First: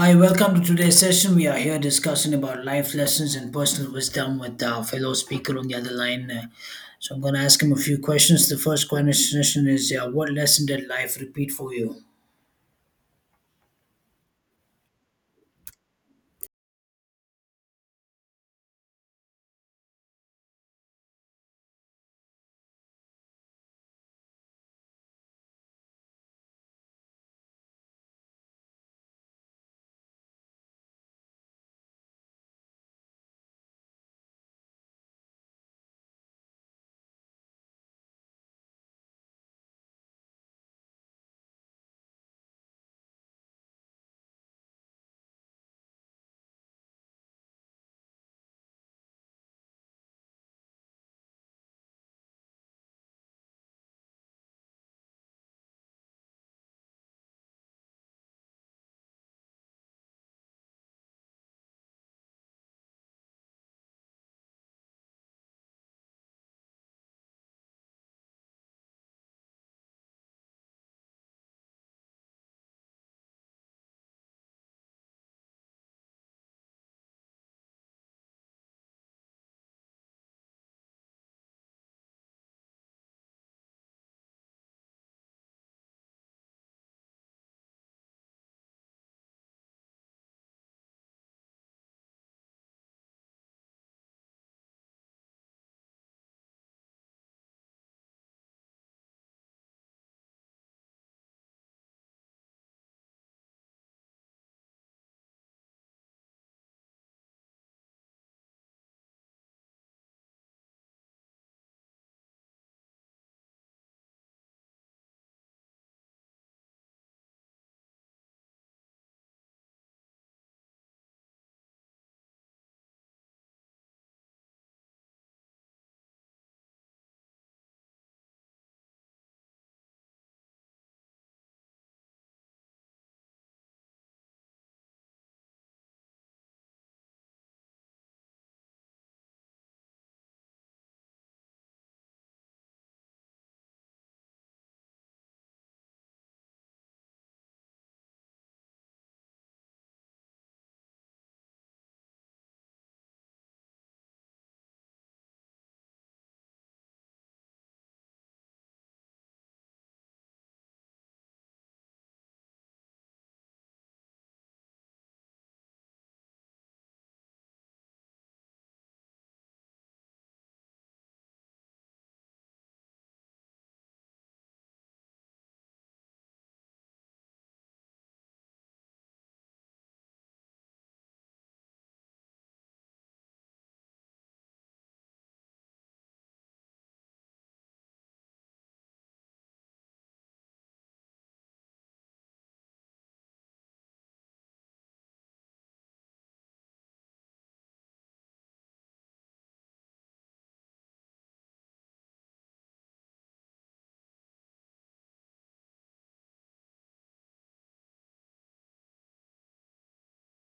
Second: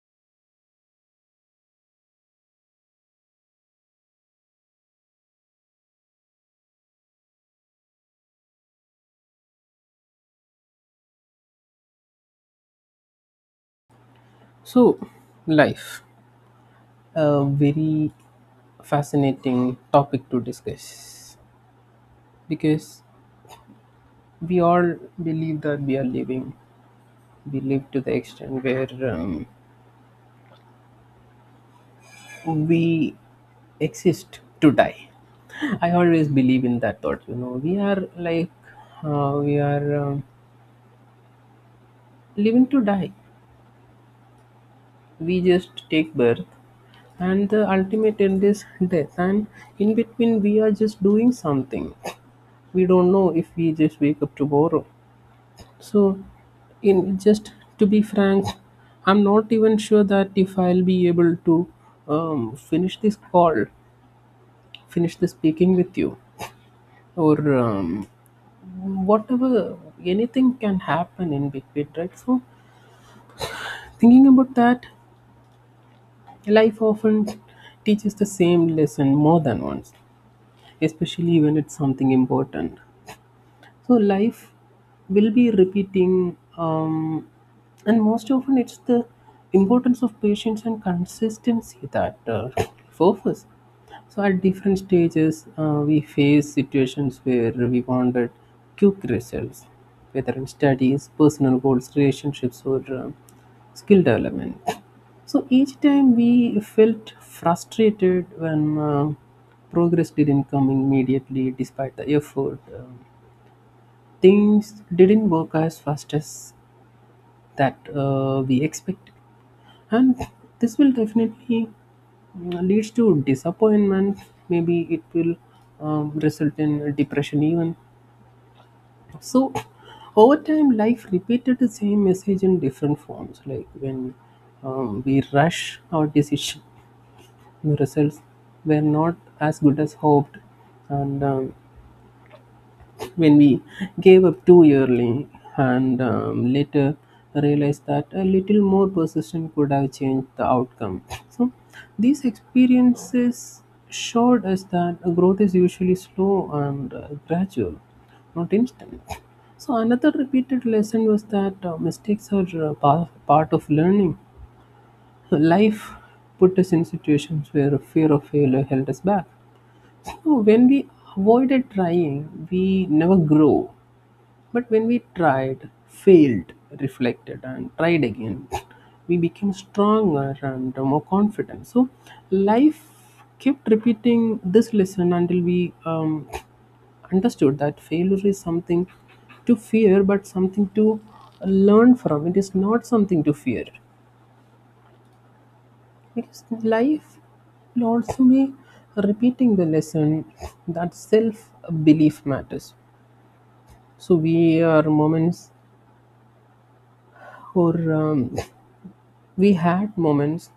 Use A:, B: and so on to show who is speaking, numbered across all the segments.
A: Hi, welcome to today's session. We are here discussing about life lessons and personal wisdom with our fellow speaker on the other line. So I'm going to ask him a few questions. The first question is, what lesson did life repeat for you?
B: So, life, a very fascinating topic to discuss because we all believe that we are living. We live to the extent where we exist to die. I always believe in that thought. You know, we are like we are living to die. We just take birth, and the ultimate end is death. And in between, we are just doing something. We don't know if we just wake up tomorrow. So, in just to be frank, I'm not even sure that if I'll be able to finish this call, finish the speaking with you, or whatever, anything can happen in between, right? So, thinking about that, life often teaches the same lesson more than once, especially when it's something important. So life will be repeating, and most often it's the importance of patience and consistency, that focus. So at different stages, we face situations where we wanted quick results, whether in studies, personal goals, relationships, or skill development. So each time we felt frustrated when progress didn't come immediately despite the effort. Things didn't work as fast as that we expected, and this will definitely leads to disappointment. Maybe it will result in depression even. So over time life repeated the same message in different forms, like when we rush our decision the results were not as good as hoped, and when we gave up too early and later realized that a little more persistence could have changed the outcome. So, these experiences showed us that growth is usually slow and gradual, not instant. So, another repeated lesson was that mistakes are part of learning. Life put us in situations where fear of failure held us back. So, when we avoided trying, we never grow, but when we tried, failed, reflected, and tried again, we became stronger and more confident. So life kept repeating this lesson until we understood that failure is something to fear, but something to learn from. It is not something to fear. Because life will also be repeating the lesson that self belief matters. So we are moments or we had moments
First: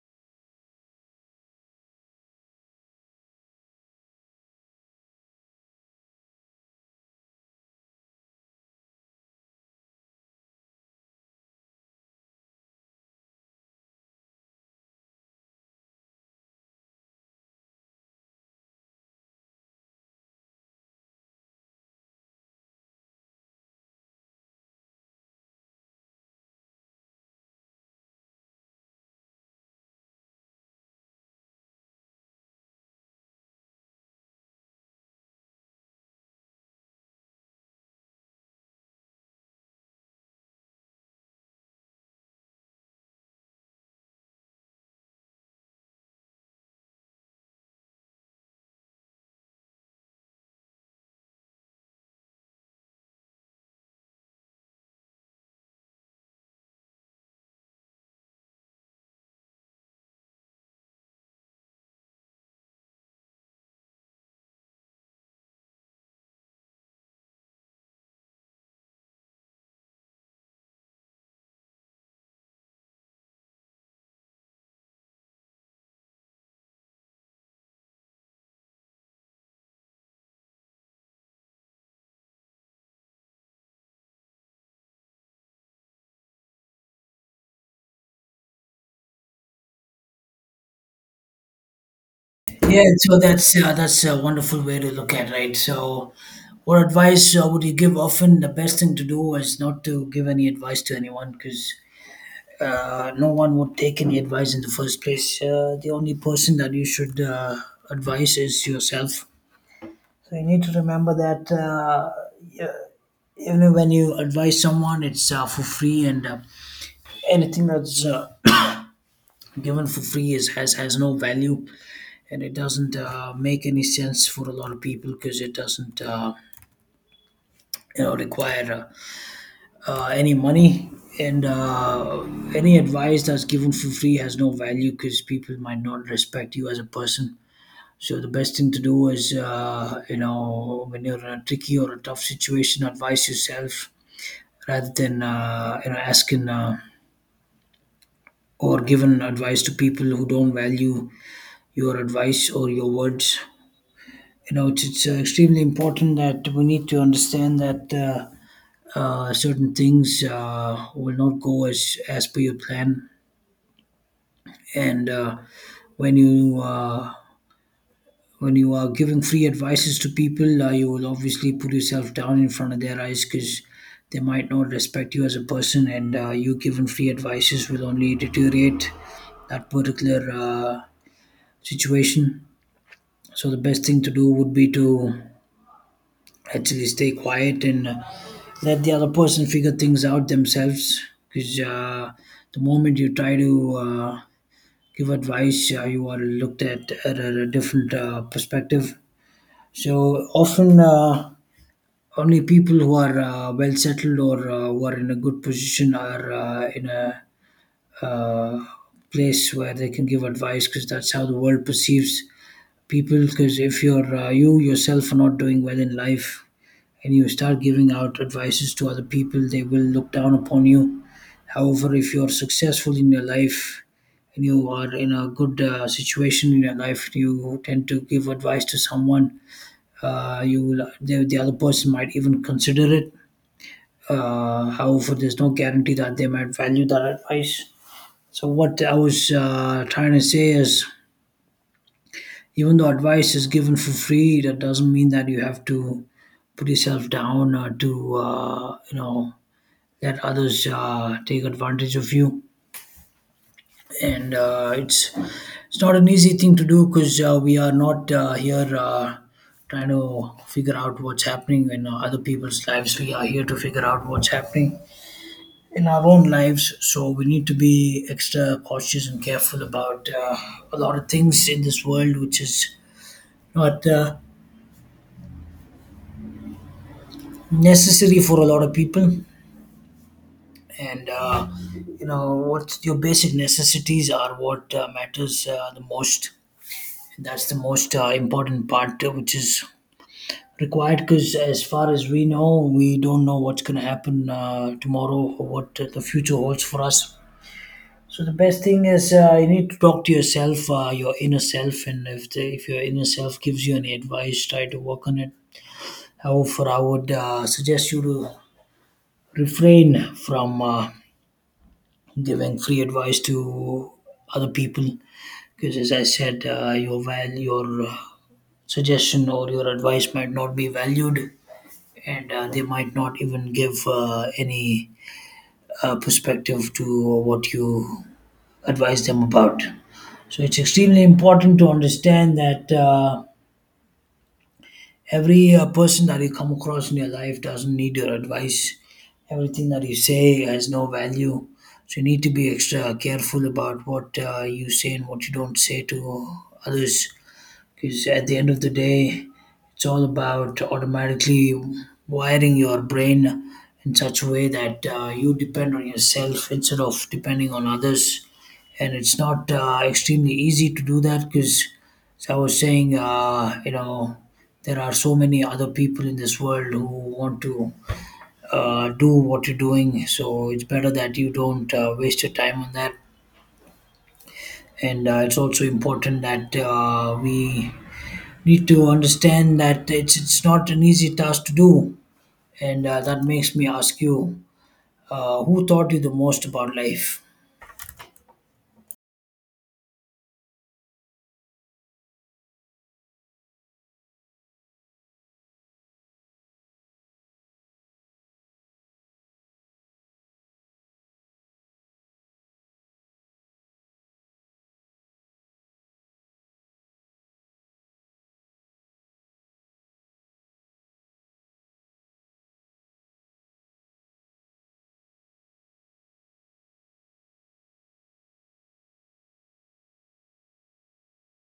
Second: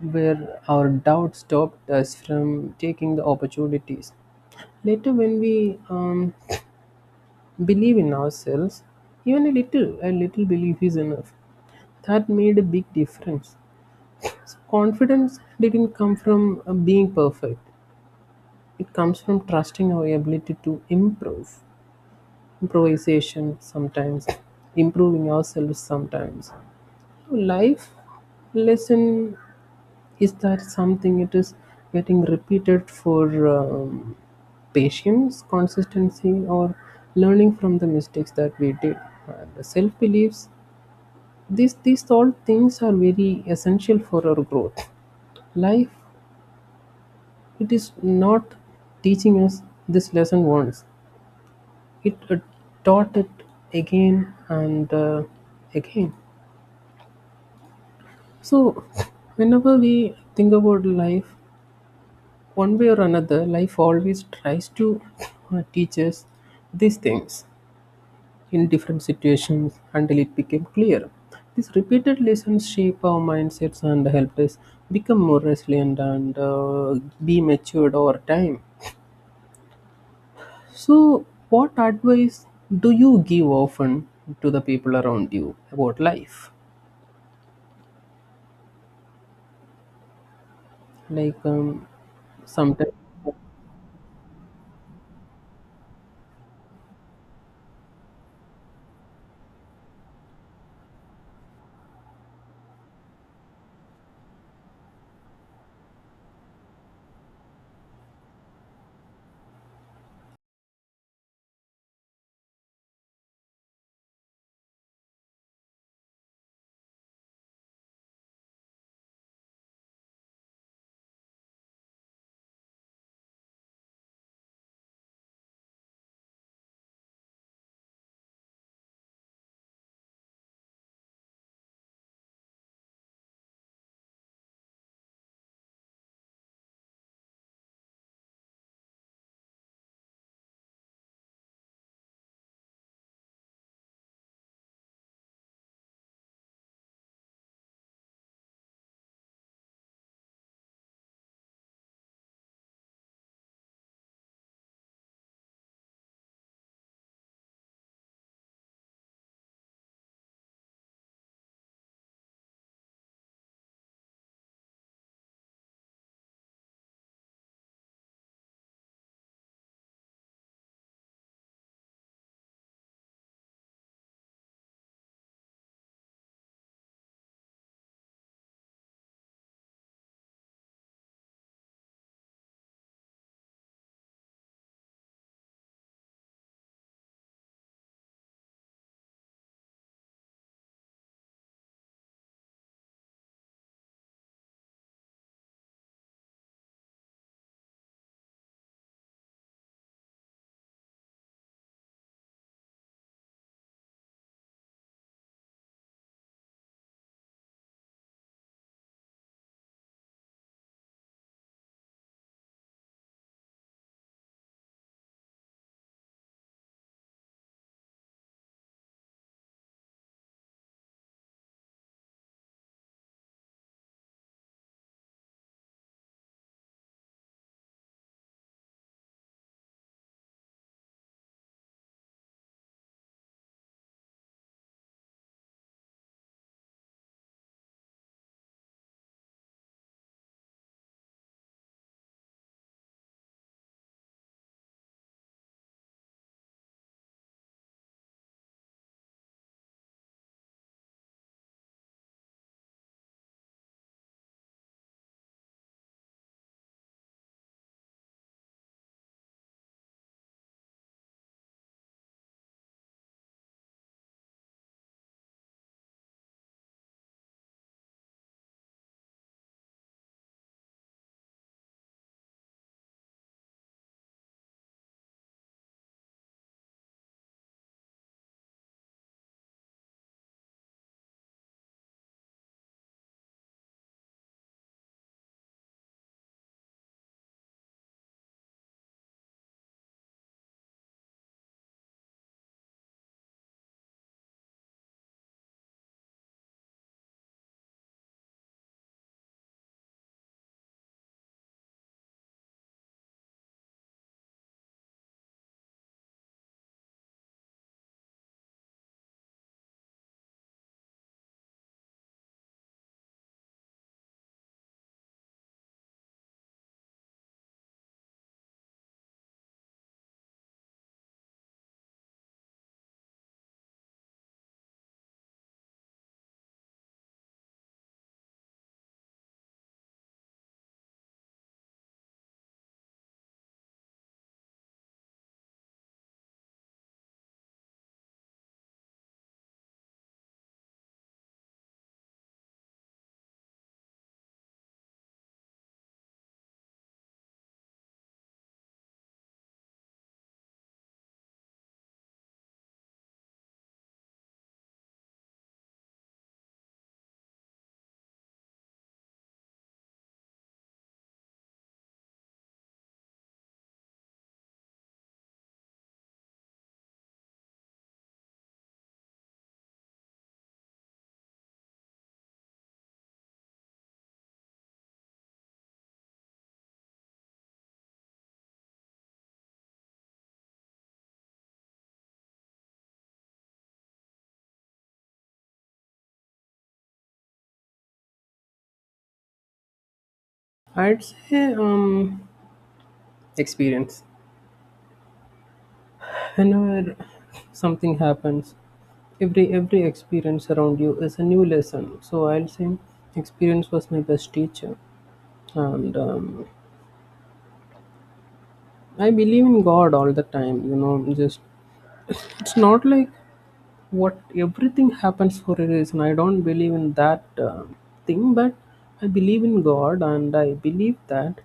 B: where our doubt stopped us from taking the opportunities. Later, when we believe in ourselves, even a little belief is enough. That made a big difference. So confidence didn't come from being perfect. It comes from trusting our ability to improve. Improvisation sometimes, improving ourselves sometimes. Life lesson is that something it is getting repeated for patience, consistency, or learning from the mistakes that we did? And the self beliefs, these all things are very essential for our growth. Life, it is not teaching us this lesson once, it taught it again and again. So, whenever we think about life, one way or another life always tries to teach us these things in different situations until it became clear these repeated lessons shape our mindsets and helped us become more resilient and be matured over time. So what advice do you give often to the people around you about life, like
A: Yeah,
B: sometimes?
A: so that's a wonderful way to look at, right? So, what advice would you give? Often, the best thing to do is not to give any advice to anyone because no one would take any advice in the first place. The only person that you should advise is yourself. So you need to remember that even when you advise someone, it's for free, and anything that's given for free is has no value, and it doesn't make any sense for a lot of people because it doesn't require any money. And any advice that's given for free has no value because people might not respect you as a person. So the best thing to do is, you know, when you're in a tricky or a tough situation, advise yourself rather than you know asking or giving advice to people who don't value your advice or your words. You know, it's extremely important that we need to understand that certain things will not go as per your plan, and when you uh, when you are giving free advices to people, you will obviously put yourself down in front of their eyes because they might not respect you as a person, and you giving free advices will only deteriorate that particular situation. So the best thing to do would be to actually stay quiet and let the other person figure things out themselves. Because the moment you try to give advice, you are looked at a different perspective. So often, only people who are well settled or who are in a good position are in a uh, place where they can give advice because that's how the world perceives people. Because if you're you yourself are not doing well in life and you start giving out advices to other people, they will look down upon you. However, if you're successful in your life and you are in a good situation in your life, you tend to give advice to someone you will, the other person might even consider it. However, there's no guarantee that they might value that advice. So, what I was trying to say is even though advice is given for free, that doesn't mean that you have to put yourself down or to, you know, let others take advantage of you. And it's not an easy thing to do because we are not here trying to figure out what's happening in other people's lives. We are here to figure out what's happening in our own lives. So we need to be extra cautious and careful about a lot of things in this world, which is not necessary for a lot of people. And you know what your basic necessities are what matters the most. That's the most important part, which is required because as far as we know, we don't know what's going to happen tomorrow or what the future holds for us. So the best thing is you need to talk to yourself, your inner self, and if if your inner self gives you any advice, try to work on it. However, I would suggest you to refrain from giving free advice to other people, because as I said, your suggestion or your advice might not be valued, and they might not even give any perspective to what you advise them about. So it's extremely important to understand that every person that you come across in your life doesn't need your advice. Everything that you say has no value. So you need to be extra careful about what you say and what you don't say to others, because at the end of the day, it's all about automatically wiring your brain in such a way that you depend on yourself instead of depending on others. And it's not extremely easy to do that because, as I was saying, you know, there are so many other people in this world who want to do what you're doing. So it's better that you don't waste your time on that. And it's also important that we need to understand that it's not an easy task to do, and that makes me ask you, who taught you the most about life?
B: I'd say experience. Whenever something happens, every experience around you is a new lesson. So I'll say experience was my best teacher, and I believe in God all the time. You know, just it's not like what everything happens for a reason. I don't believe in that thing, but I believe in God, and I believe that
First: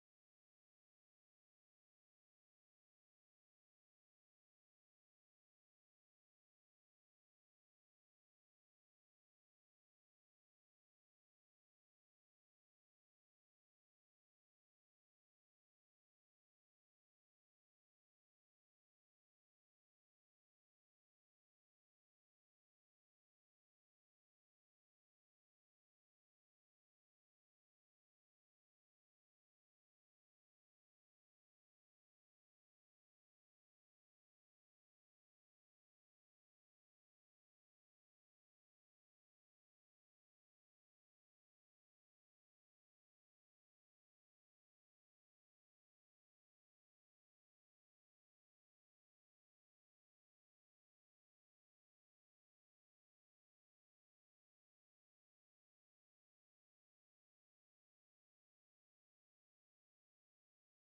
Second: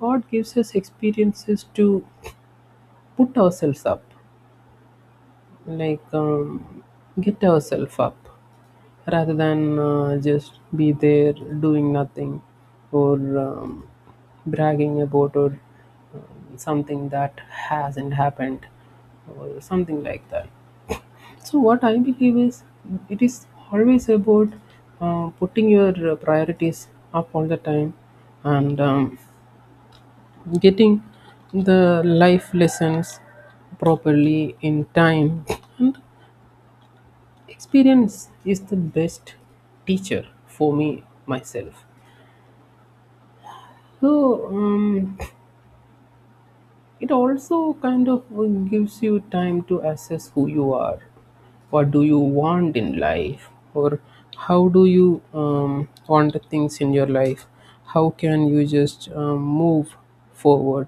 B: God gives us experiences to put ourselves up, like get ourselves up rather than just be there doing nothing or bragging about or something that hasn't happened or something like that. So what I believe is it is always about putting your priorities up all the time and getting the life lessons properly in time. And experience is the best teacher for me myself. So it also kind of gives you time to assess who you are, what do you want in life, or how do you want the things in your life. How can you just move forward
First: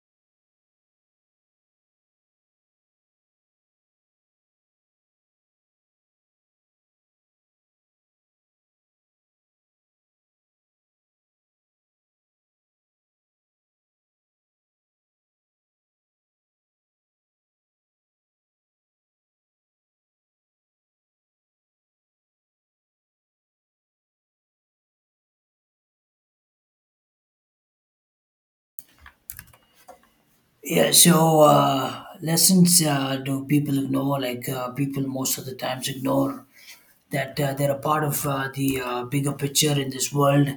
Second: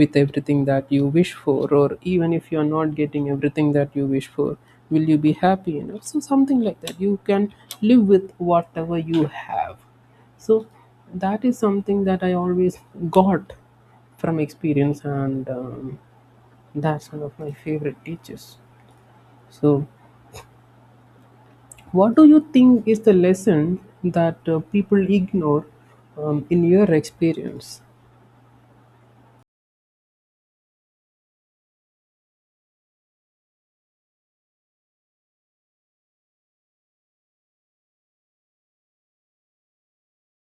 B: with everything that you wish for, or even if you are not getting everything that you wish for, will you be happy enough? So something like that, you can live with whatever you have. So that is something that I always got from experience, and that's one of my favorite teachers. So what do you think is the lesson that people ignore, in your experience?
A: Yeah, so lessons do people ignore? Like people most of the times ignore that they're a part of the bigger picture in this world,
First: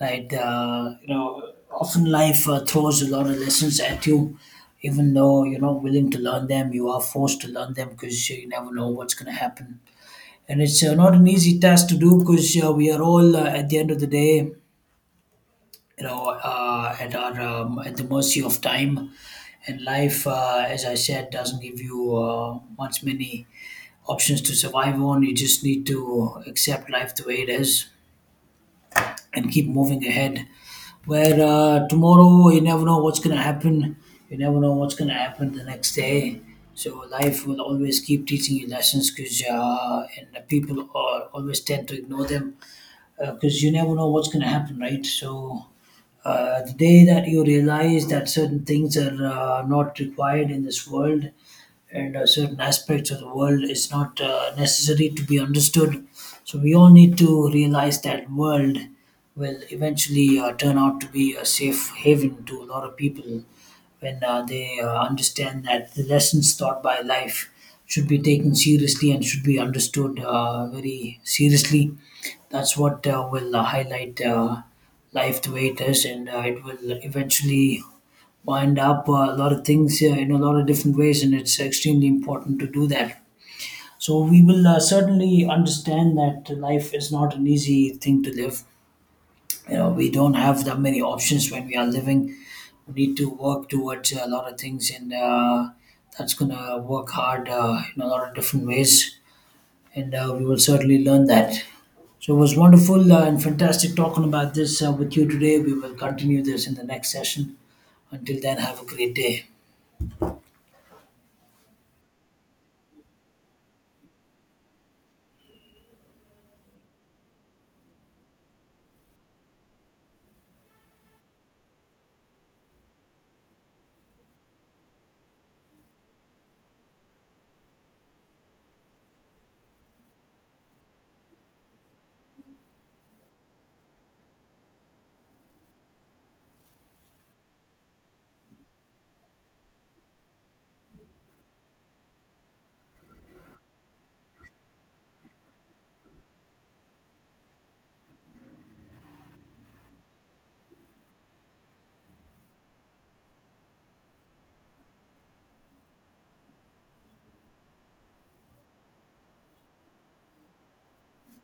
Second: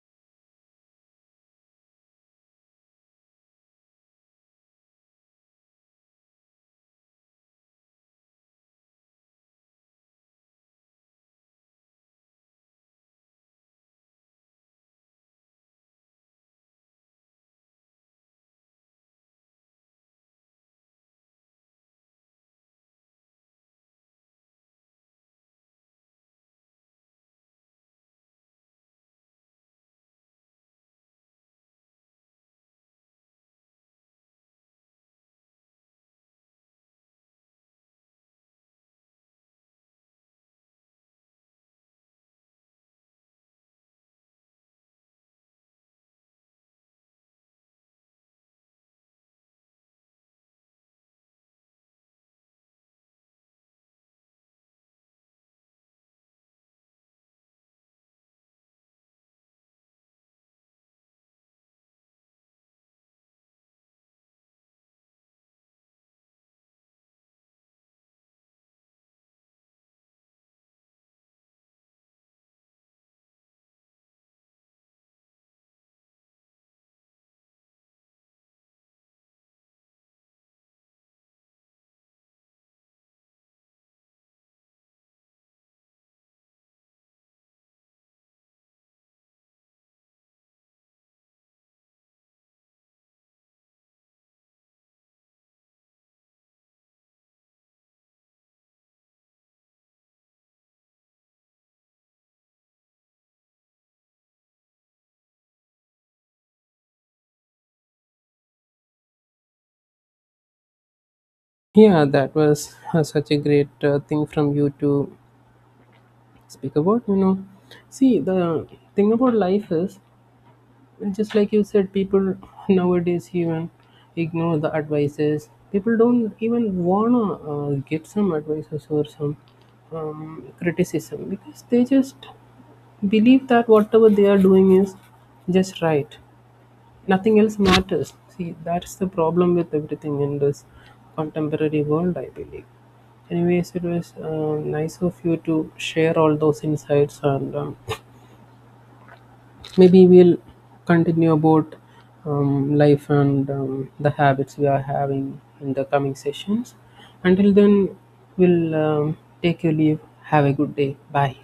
A: right? You know, often life throws a lot of lessons at you, even though you're not willing to learn them, you are forced to learn them because you never know what's going to happen. And it's not an easy task to do because we are all at the end of the day, at our at the mercy of time. And life, as I said, doesn't give you much many options to survive on. You just need to accept life the way it is and keep moving ahead, where tomorrow you never know what's going to happen. You never know what's going to happen the next day. So life will always keep teaching you lessons, because and people are, always tend to ignore them, because you never know what's going to happen, right? So, the day that you realize that certain things are not required in this world, and certain aspects of the world is not necessary to be understood, so we all need to realize that world will eventually turn out to be a safe haven to a lot of people when they understand that the lessons taught by life should be taken seriously and should be understood very seriously. That's what will highlight life the way it is, and it will eventually wind up a lot of things in a lot of different ways, and it's extremely important to do that. So, we will certainly understand that life is not an easy thing to live. You know, we don't have that many options when we are living. We need to work towards a lot of things, and that's gonna work hard in a lot of different ways, and we will certainly learn that. So it was wonderful and fantastic talking about this with you today. We will continue this in the next session. Until then, have a great day.
B: Yeah, that was such a great thing from you to speak about, you know. See, the thing about life is, just like you said, people nowadays even ignore the advices. People don't even wanna get some advices or some criticism, because they just believe that whatever they are doing is just right, nothing else matters. See, that's the problem with everything in this contemporary world, I believe. Anyways, it was nice of you to share all those insights, and maybe we'll continue about life and the habits we are having in the coming sessions. Until then, we'll take your leave. Have a good day. Bye.